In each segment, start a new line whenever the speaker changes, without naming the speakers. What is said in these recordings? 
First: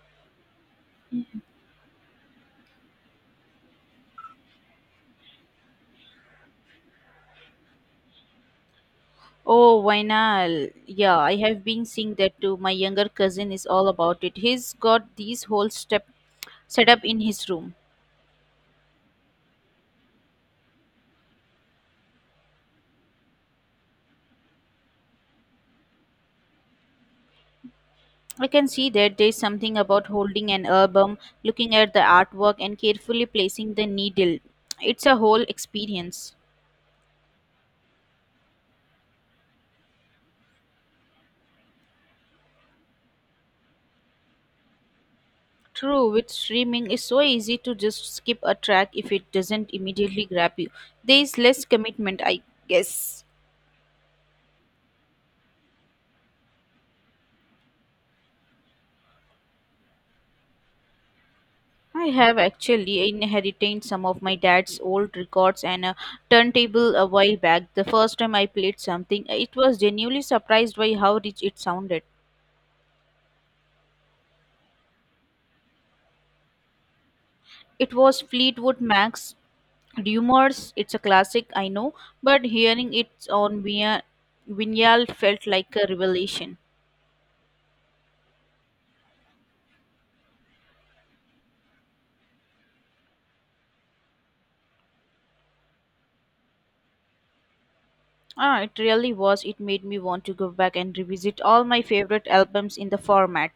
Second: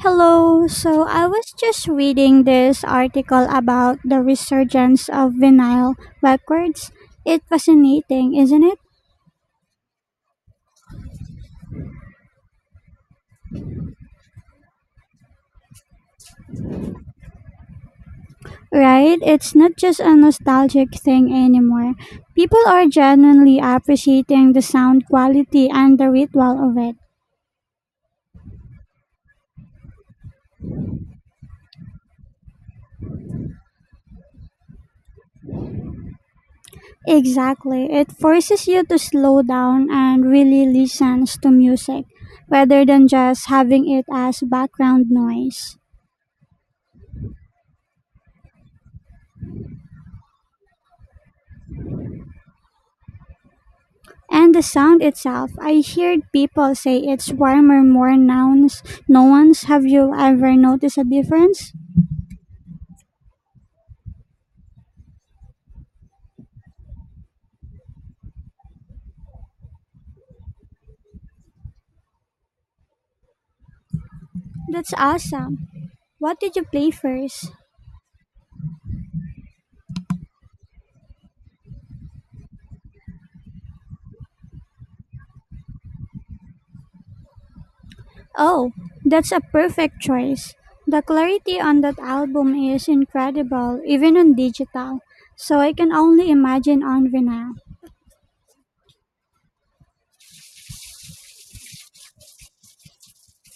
Hello. So I was just reading this article about the resurgence of vinyl records. It's fascinating, isn't it?
Oh, vinyl. Yeah, I have been seeing that too. My younger cousin is all about it. He's got these whole step set up in his room.
Right? It's not just a nostalgic thing anymore. People are genuinely appreciating the sound quality and the ritual of it.
I can see that there's something about holding an album, looking at the artwork, and carefully placing the needle. It's a whole experience.
Exactly. It forces you to slow down and really listen to music rather than just having it as background noise.
True, with streaming, it's so easy to just skip a track if it doesn't immediately grab you. There is less commitment, I guess.
And the sound itself, I heard people say it's warmer, more nouns, no ones. Have you ever noticed a difference?
I have actually inherited some of my dad's old records and a turntable a while back. The first time I played something, it was genuinely surprised by how rich it sounded.
That's awesome. What did you play first?
It was Fleetwood Mac's Rumors. It's a classic, I know, but hearing it on via vinyl felt like a revelation.
Oh, that's a perfect choice. The clarity on that album is incredible, even on digital, so I can only imagine on vinyl.
Ah, it really was. It made me want to go back and revisit all my favorite albums in the format.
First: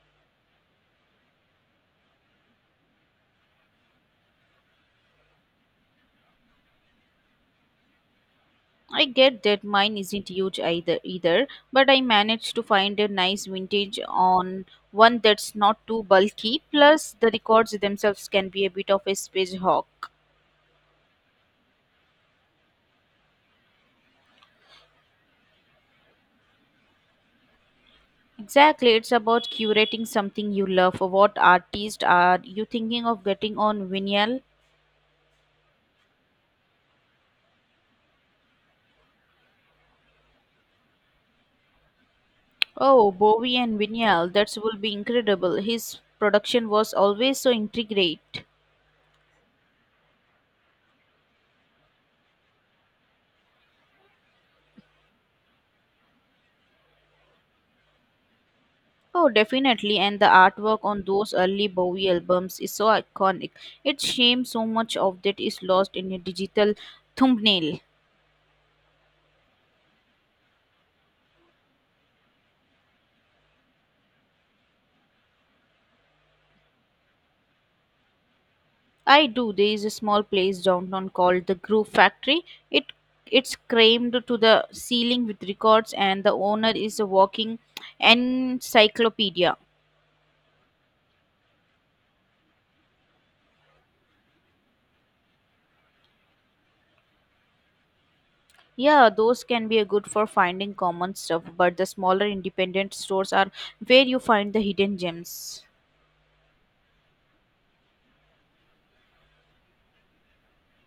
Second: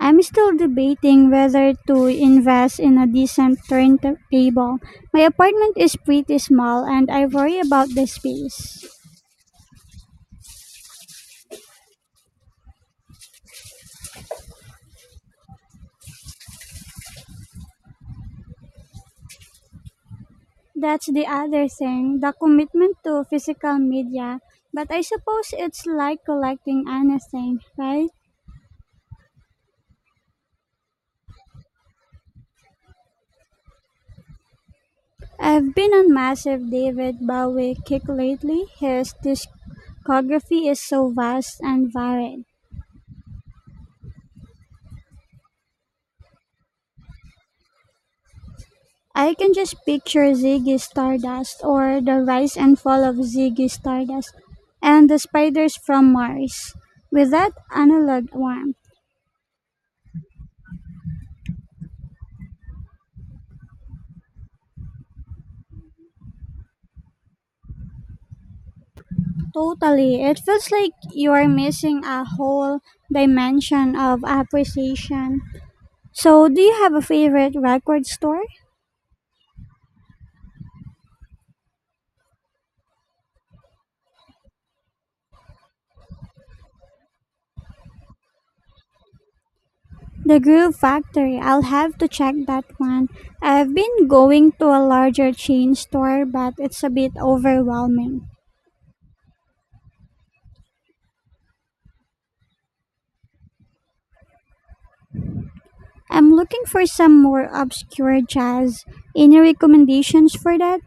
I'm still debating whether to invest in a decent turntable. My apartment is pretty small and I worry about the space.
I get that mine isn't huge either, but I managed to find a nice vintage on one that's not too bulky. Plus the records themselves can be a bit of a space hawk.
That's the other thing, the commitment to physical media. But I suppose it's like collecting anything, right?
Exactly, it's about curating something you love. What artist are you thinking of getting on vinyl?
I've been on massive David Bowie kick lately. His discography is so vast and varied.
Oh, Bowie and vinyl, that will be incredible. His production was always so intricate.
I can just picture Ziggy Stardust, or the rise and fall of Ziggy Stardust and the spiders from Mars, with that analog warmth.
Oh, definitely. And the artwork on those early Bowie albums is so iconic. It's shame so much of that is lost in a digital thumbnail.
Totally. It feels like you are missing a whole dimension of appreciation. So, do you have a favorite record store?
I do. There is a small place downtown called the Groove Factory. It it's crammed to the ceiling with records, and the owner is a walking encyclopedia.
The Groove Factory. I'll have to check that one. I've been going to a larger chain store, but it's a bit overwhelming.
Yeah, those can be a good for finding common stuff, but the smaller independent stores are where you find the hidden gems.
I'm looking for some more obscure jazz. Any recommendations for that?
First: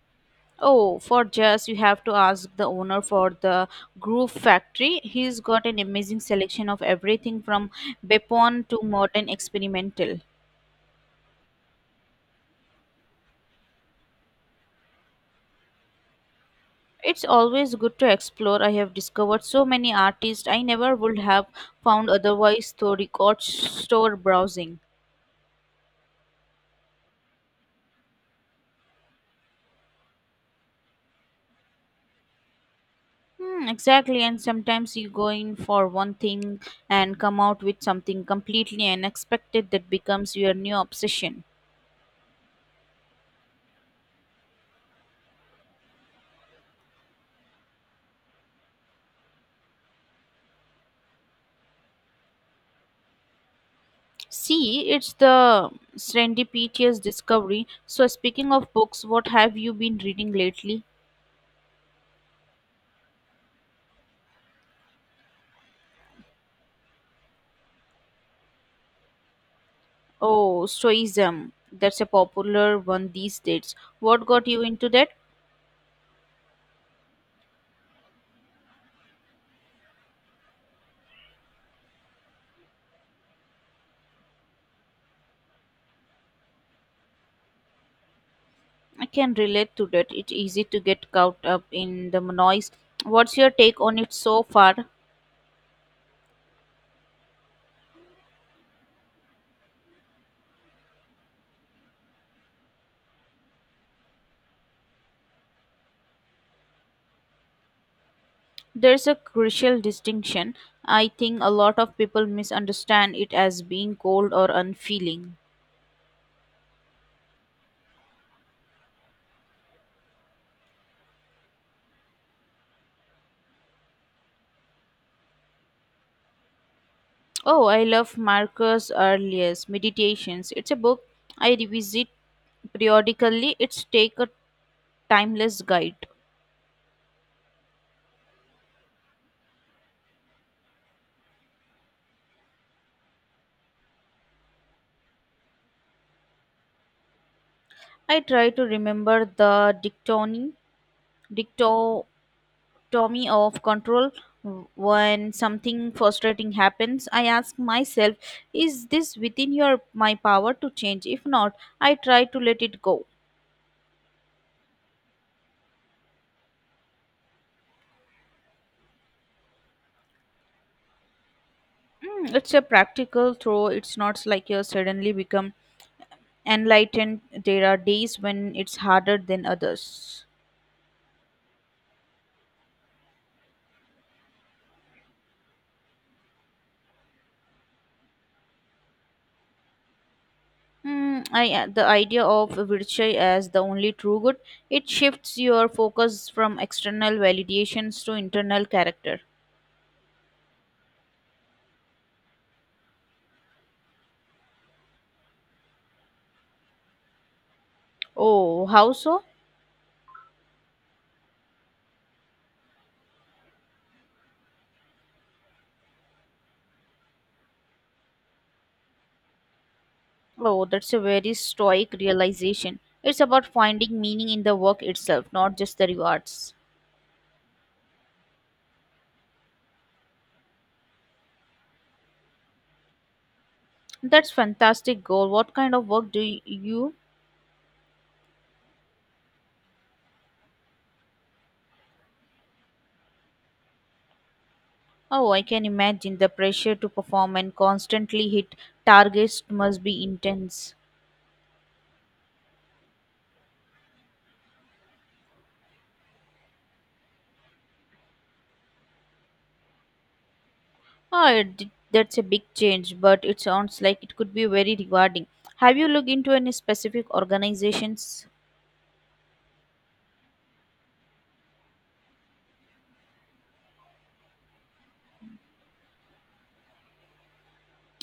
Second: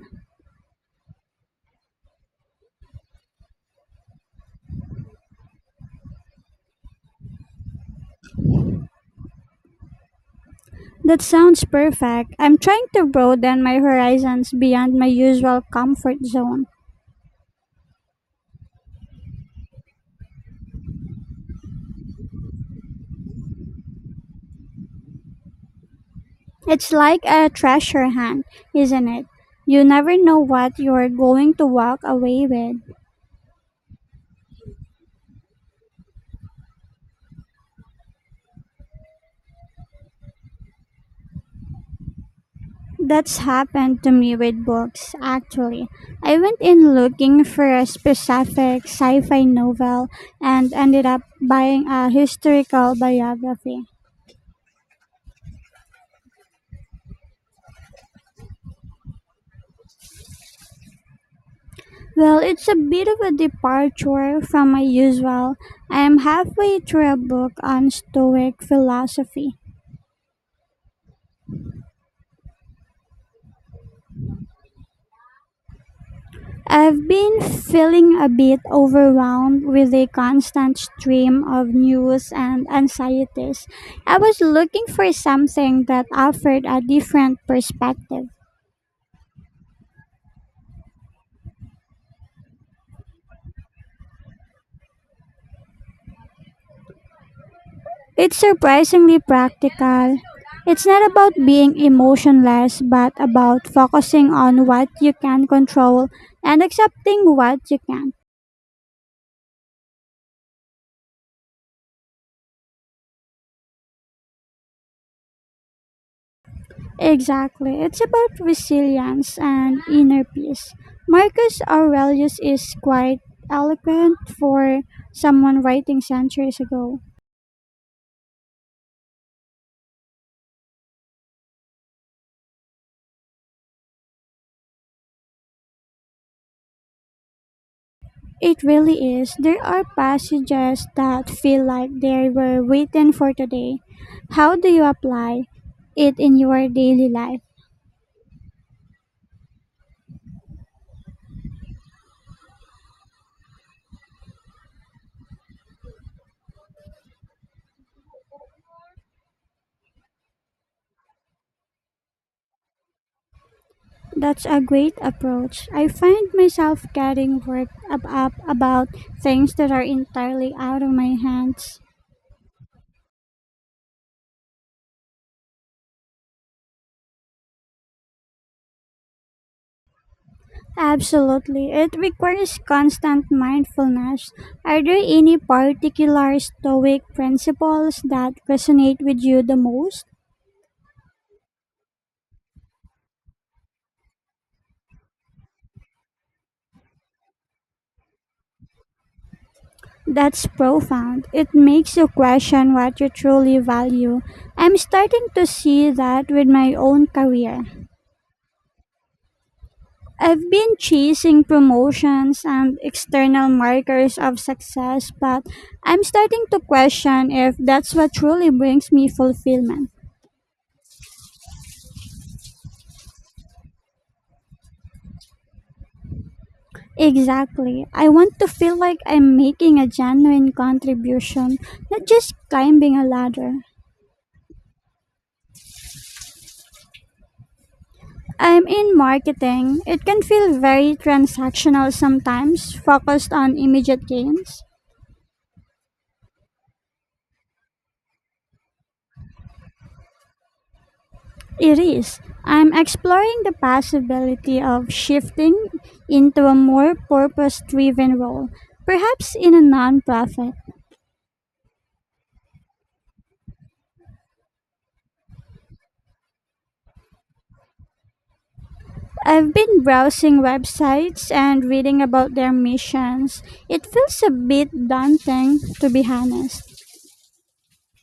Oh, for just you have to ask the owner for the Groove Factory. He's got an amazing selection of everything from Bepon to modern experimental.
That sounds perfect. I'm trying to broaden my horizons beyond my usual comfort zone.
It's always good to explore. I have discovered so many artists I never would have found otherwise through record store browsing.
It's like a treasure hunt, isn't it? You never know what you're going to walk away with.
Hmm, exactly, and sometimes you go in for one thing and come out with something completely unexpected that becomes your new obsession.
That's happened to me with books, actually. I went in looking for a specific sci fi novel and ended up buying a historical biography.
See, it's the serendipitous discovery. So, speaking of books, what have you been reading lately?
Well, it's a bit of a departure from my usual. I am halfway through a book on Stoic philosophy.
Oh, Stoicism. That's a popular one these days. What got you into that?
I've been feeling a bit overwhelmed with the constant stream of news and anxieties. I was looking for something that offered a different perspective.
I can relate to that. It's easy to get caught up in the noise. What's your take on it so far?
It's surprisingly practical. It's not about being emotionless, but about focusing on what you can control and accepting what you can't.
There's a crucial distinction. I think a lot of people misunderstand it as being cold or unfeeling.
Exactly. It's about resilience and inner peace. Marcus Aurelius is quite eloquent for someone writing centuries ago.
Oh, I love Marcus Aurelius' Meditations. It's a book I revisit periodically. It's take a timeless guide.
It really is. There are passages that feel like they were written for today. How do you apply it in your daily life?
I try to remember the dictotomy of control when something frustrating happens. I ask myself, is this within your my power to change? If not, I try to let it go.
That's a great approach. I find myself getting worked up about things that are entirely out of my hands.
Mm, it's a practical throw. It's not like you suddenly become enlightened. There are days when it's harder than others.
Absolutely. It requires constant mindfulness. Are there any particular Stoic principles that resonate with you the most?
The idea of virtue as the only true good, it shifts your focus from external validations to internal character.
That's profound. It makes you question what you truly value. I'm starting to see that with my own career.
Oh, how so?
I've been chasing promotions and external markers of success, but I'm starting to question if that's what truly brings me fulfillment.
Oh, that's a very stoic realization. It's about finding meaning in the work itself, not just the rewards.
Exactly. I want to feel like I'm making a genuine contribution, not just climbing a ladder.
That's fantastic goal. What kind of work do you.
I'm in marketing. It can feel very transactional sometimes, focused on immediate gains.
Oh, I can imagine the pressure to perform and constantly hit targets must be intense.
It is. I'm exploring the possibility of shifting into a more purpose driven role, perhaps in a nonprofit.
Oh, that's a big change, but it sounds like it could be very rewarding. Have you looked into any specific organizations?
I've been browsing websites and reading about their missions. It feels a bit daunting, to be honest.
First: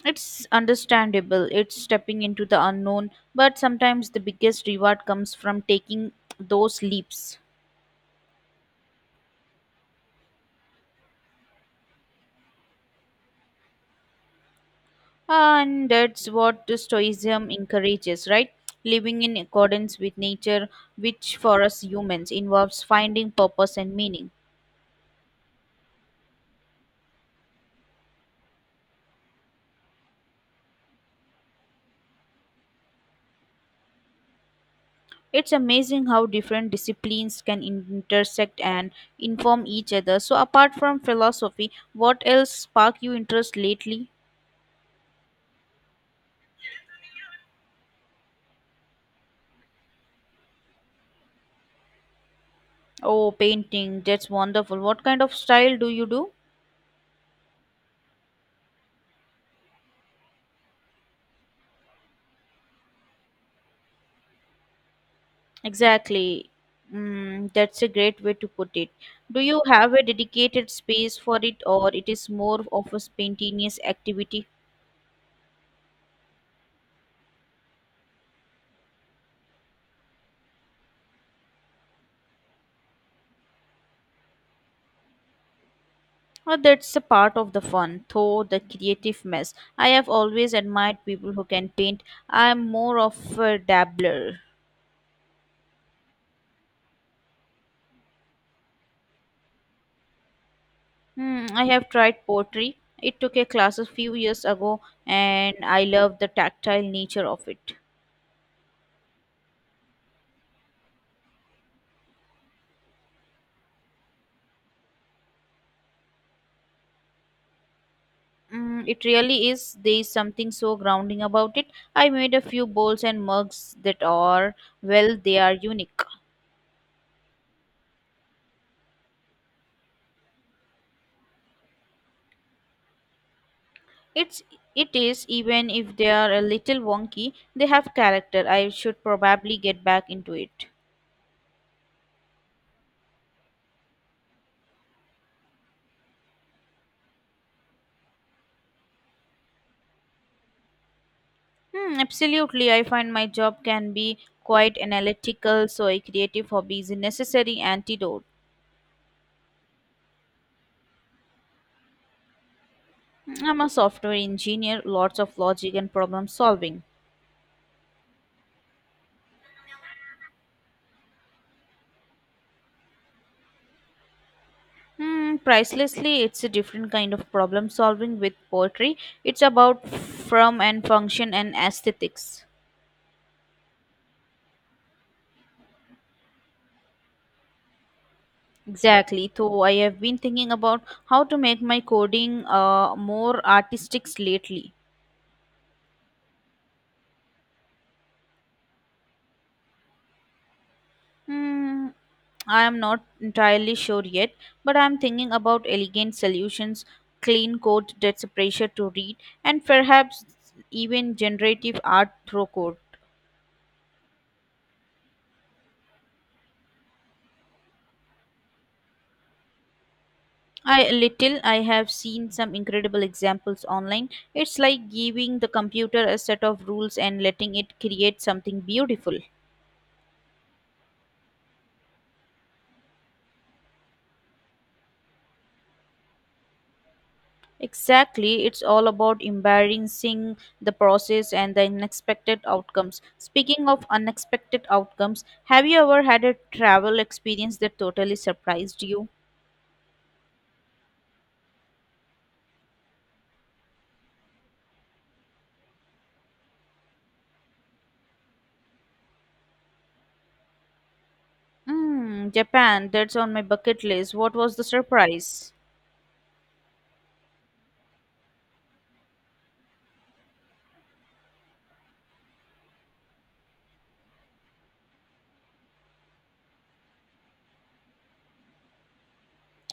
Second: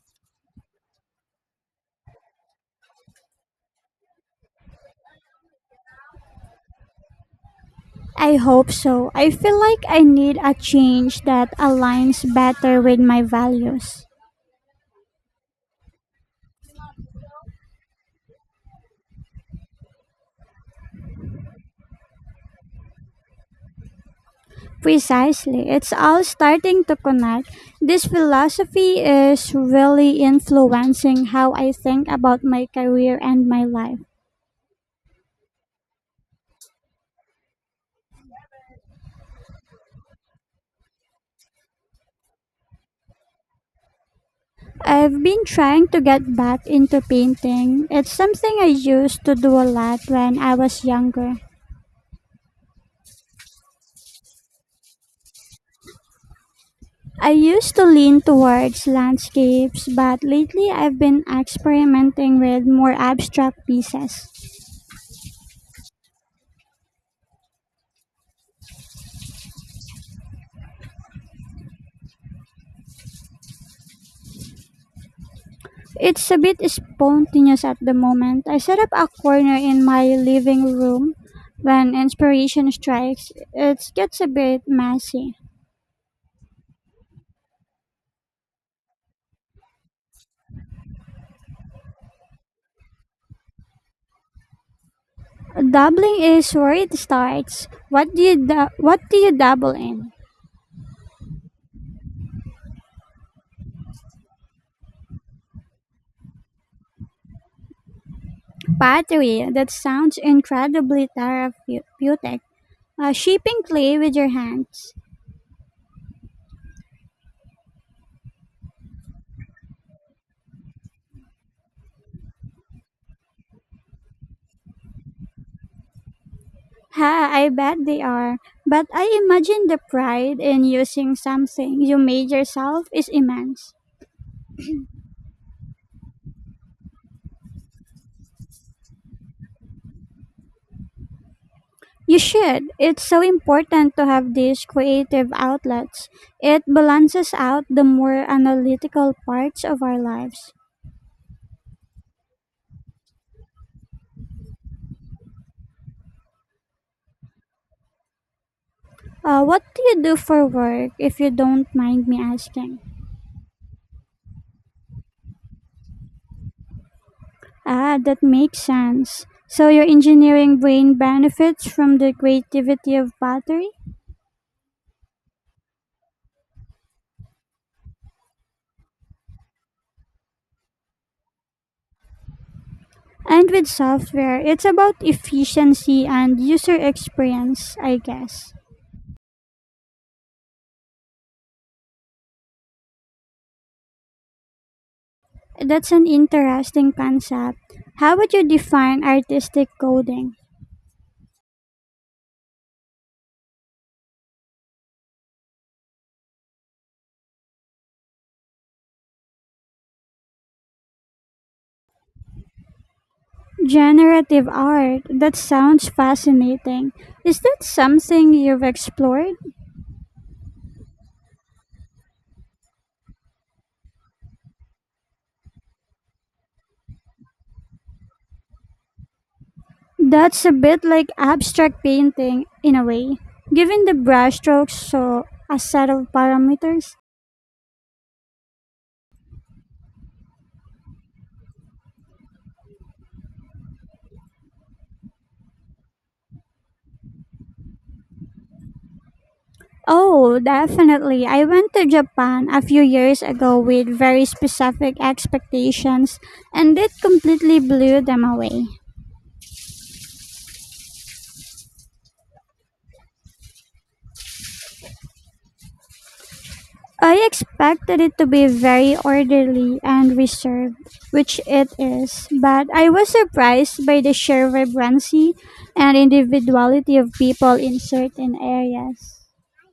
It's understandable, it's stepping into the unknown, but sometimes the biggest reward comes from taking those leaps.
I hope so. I feel like I need a change that aligns better with my values.
And that's what the Stoicism encourages, right? Living in accordance with nature, which for us humans involves finding purpose and meaning.
Precisely. It's all starting to connect. This philosophy is really influencing how I think about my career and my life.
It's amazing how different disciplines can intersect and inform each other. So, apart from philosophy, what else sparked your interest lately?
I've been trying to get back into painting. It's something I used to do a lot when I was younger.
Oh, painting. That's wonderful. What kind of style do you do?
I used to lean towards landscapes, but lately I've been experimenting with more abstract pieces.
Exactly. Mm, that's a great way to put it. Do you have a dedicated space for it, or it is more of a spontaneous activity?
It's a bit spontaneous at the moment. I set up a corner in my living room when inspiration strikes. It gets a bit messy.
Well, that's a part of the fun, though the creative mess. I have always admired people who can paint. I'm more of a dabbler.
Dabbling is where it starts. What do you what do you dabble in?
I have tried pottery. It took a class a few years ago and I love the tactile nature of it.
Pottery, that sounds incredibly therapeutic. Shaping clay with your hands.
Mm, it really is. There is something so grounding about it. I made a few bowls and mugs that are, well, they are unique.
Ha, I bet they are. But I imagine the pride in using something you made yourself is immense.
It's it is even if they are a little wonky, they have character. I should probably get back into it.
You should. It's so important to have these creative outlets. It balances out the more analytical parts of our lives.
Hmm, absolutely. I find my job can be quite analytical, so a creative hobby is a necessary antidote.
What do you do for work, if you don't mind me asking?
I'm a software engineer, lots of logic and problem solving.
Ah, that makes sense. So your engineering brain benefits from the creativity of battery?
Hmm, pricelessly, it's a different kind of problem solving with poetry. It's about form and function and aesthetics.
And with software, it's about efficiency and user experience, I guess.
Exactly. So I have been thinking about how to make my coding more artistic lately.
That's an interesting concept. How would you define artistic coding?
Hmm, I am not entirely sure yet, but I'm thinking about elegant solutions, clean code that's a pleasure to read, and perhaps even generative art through code.
Generative art, that sounds fascinating. Is that something you've explored?
I have seen some incredible examples online. It's like giving the computer a set of rules and letting it create something beautiful.
That's a bit like abstract painting in a way, giving the brushstrokes so a set of parameters.
Exactly, it's all about embarrassing the process and the unexpected outcomes. Speaking of unexpected outcomes, have you ever had a travel experience that totally surprised you?
Oh, definitely. I went to Japan a few years ago with very specific expectations and it completely blew them away.
Mm, Japan, that's on my bucket list. What was the surprise?
I expected it to be very orderly and reserved, which it is, but I was surprised by the sheer vibrancy and individuality of people in certain areas.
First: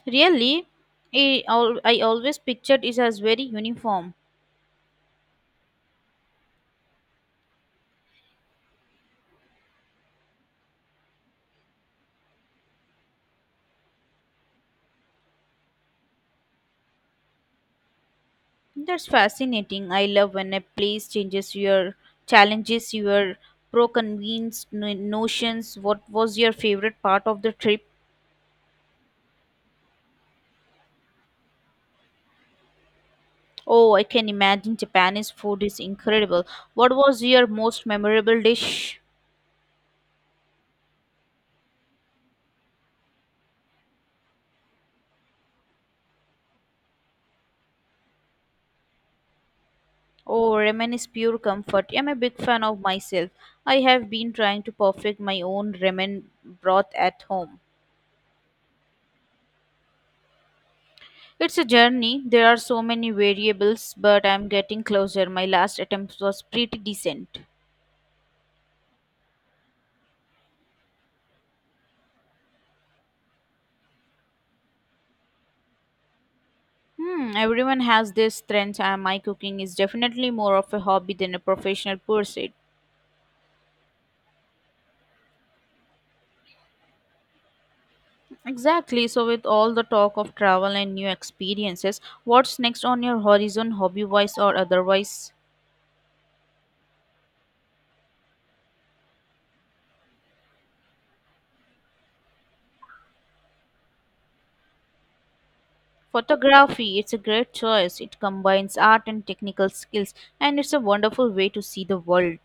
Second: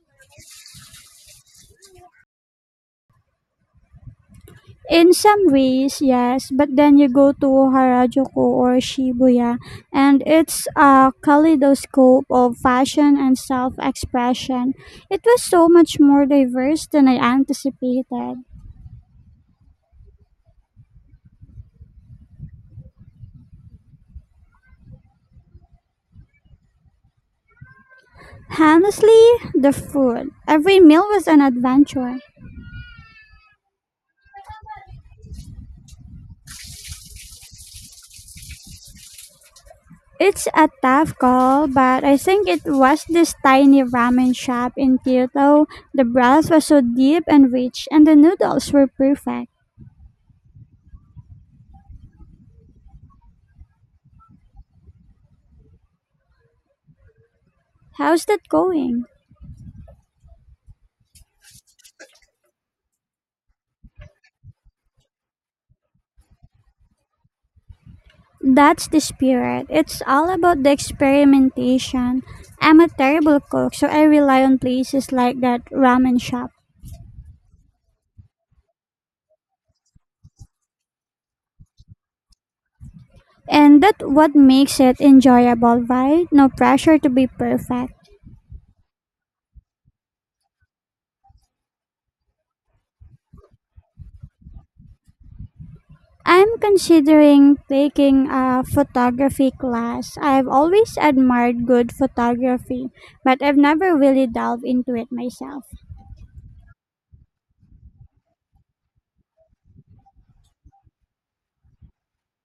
Really? I always pictured it as very uniform.
In some ways, yes, but then you go to Harajuku or Shibuya, and it's a kaleidoscope of fashion and self expression. It was so much more diverse than I anticipated.
That's fascinating. I love when a place changes your challenges your pro-convinced no- notions. What was your favorite part of the trip?
Honestly, the food. Every meal was an adventure.
Oh, I can imagine Japanese food is incredible. What was your most memorable dish?
It's a tough call, but I think it was this tiny ramen shop in Kyoto. The broth was so deep and rich, and the noodles were perfect.
Oh, ramen is pure comfort. I'm a big fan of myself. I have been trying to perfect my own ramen broth at home.
How's that going?
It's a journey. There are so many variables, but I'm getting closer. My last attempt was pretty decent.
That's the spirit. It's all about the experimentation. I'm a terrible cook, so I rely on places like that ramen shop.
Hmm, everyone has their strengths, and my cooking is definitely more of a hobby than a professional pursuit.
And that what makes it enjoyable, right? No pressure to be perfect.
Exactly. So, with all the talk of travel and new experiences, what's next on your horizon, hobby wise or otherwise?
I'm considering taking a photography class. I've always admired good photography, but I've never really delved into it myself.
Photography, it's a great choice. It combines art and technical skills, and it's a wonderful way to see the world.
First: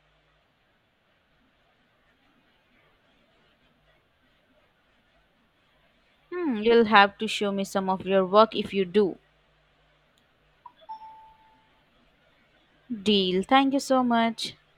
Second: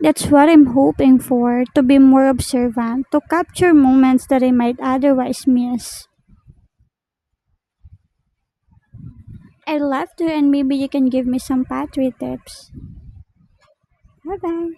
That's what I'm hoping for, to be more observant, to capture moments that I might otherwise miss.
Hmm, you'll have to show me some of your work if you do.
I'd love to, and maybe you can give me some pottery tips.
Deal. Thank you so
Bye
much.
bye.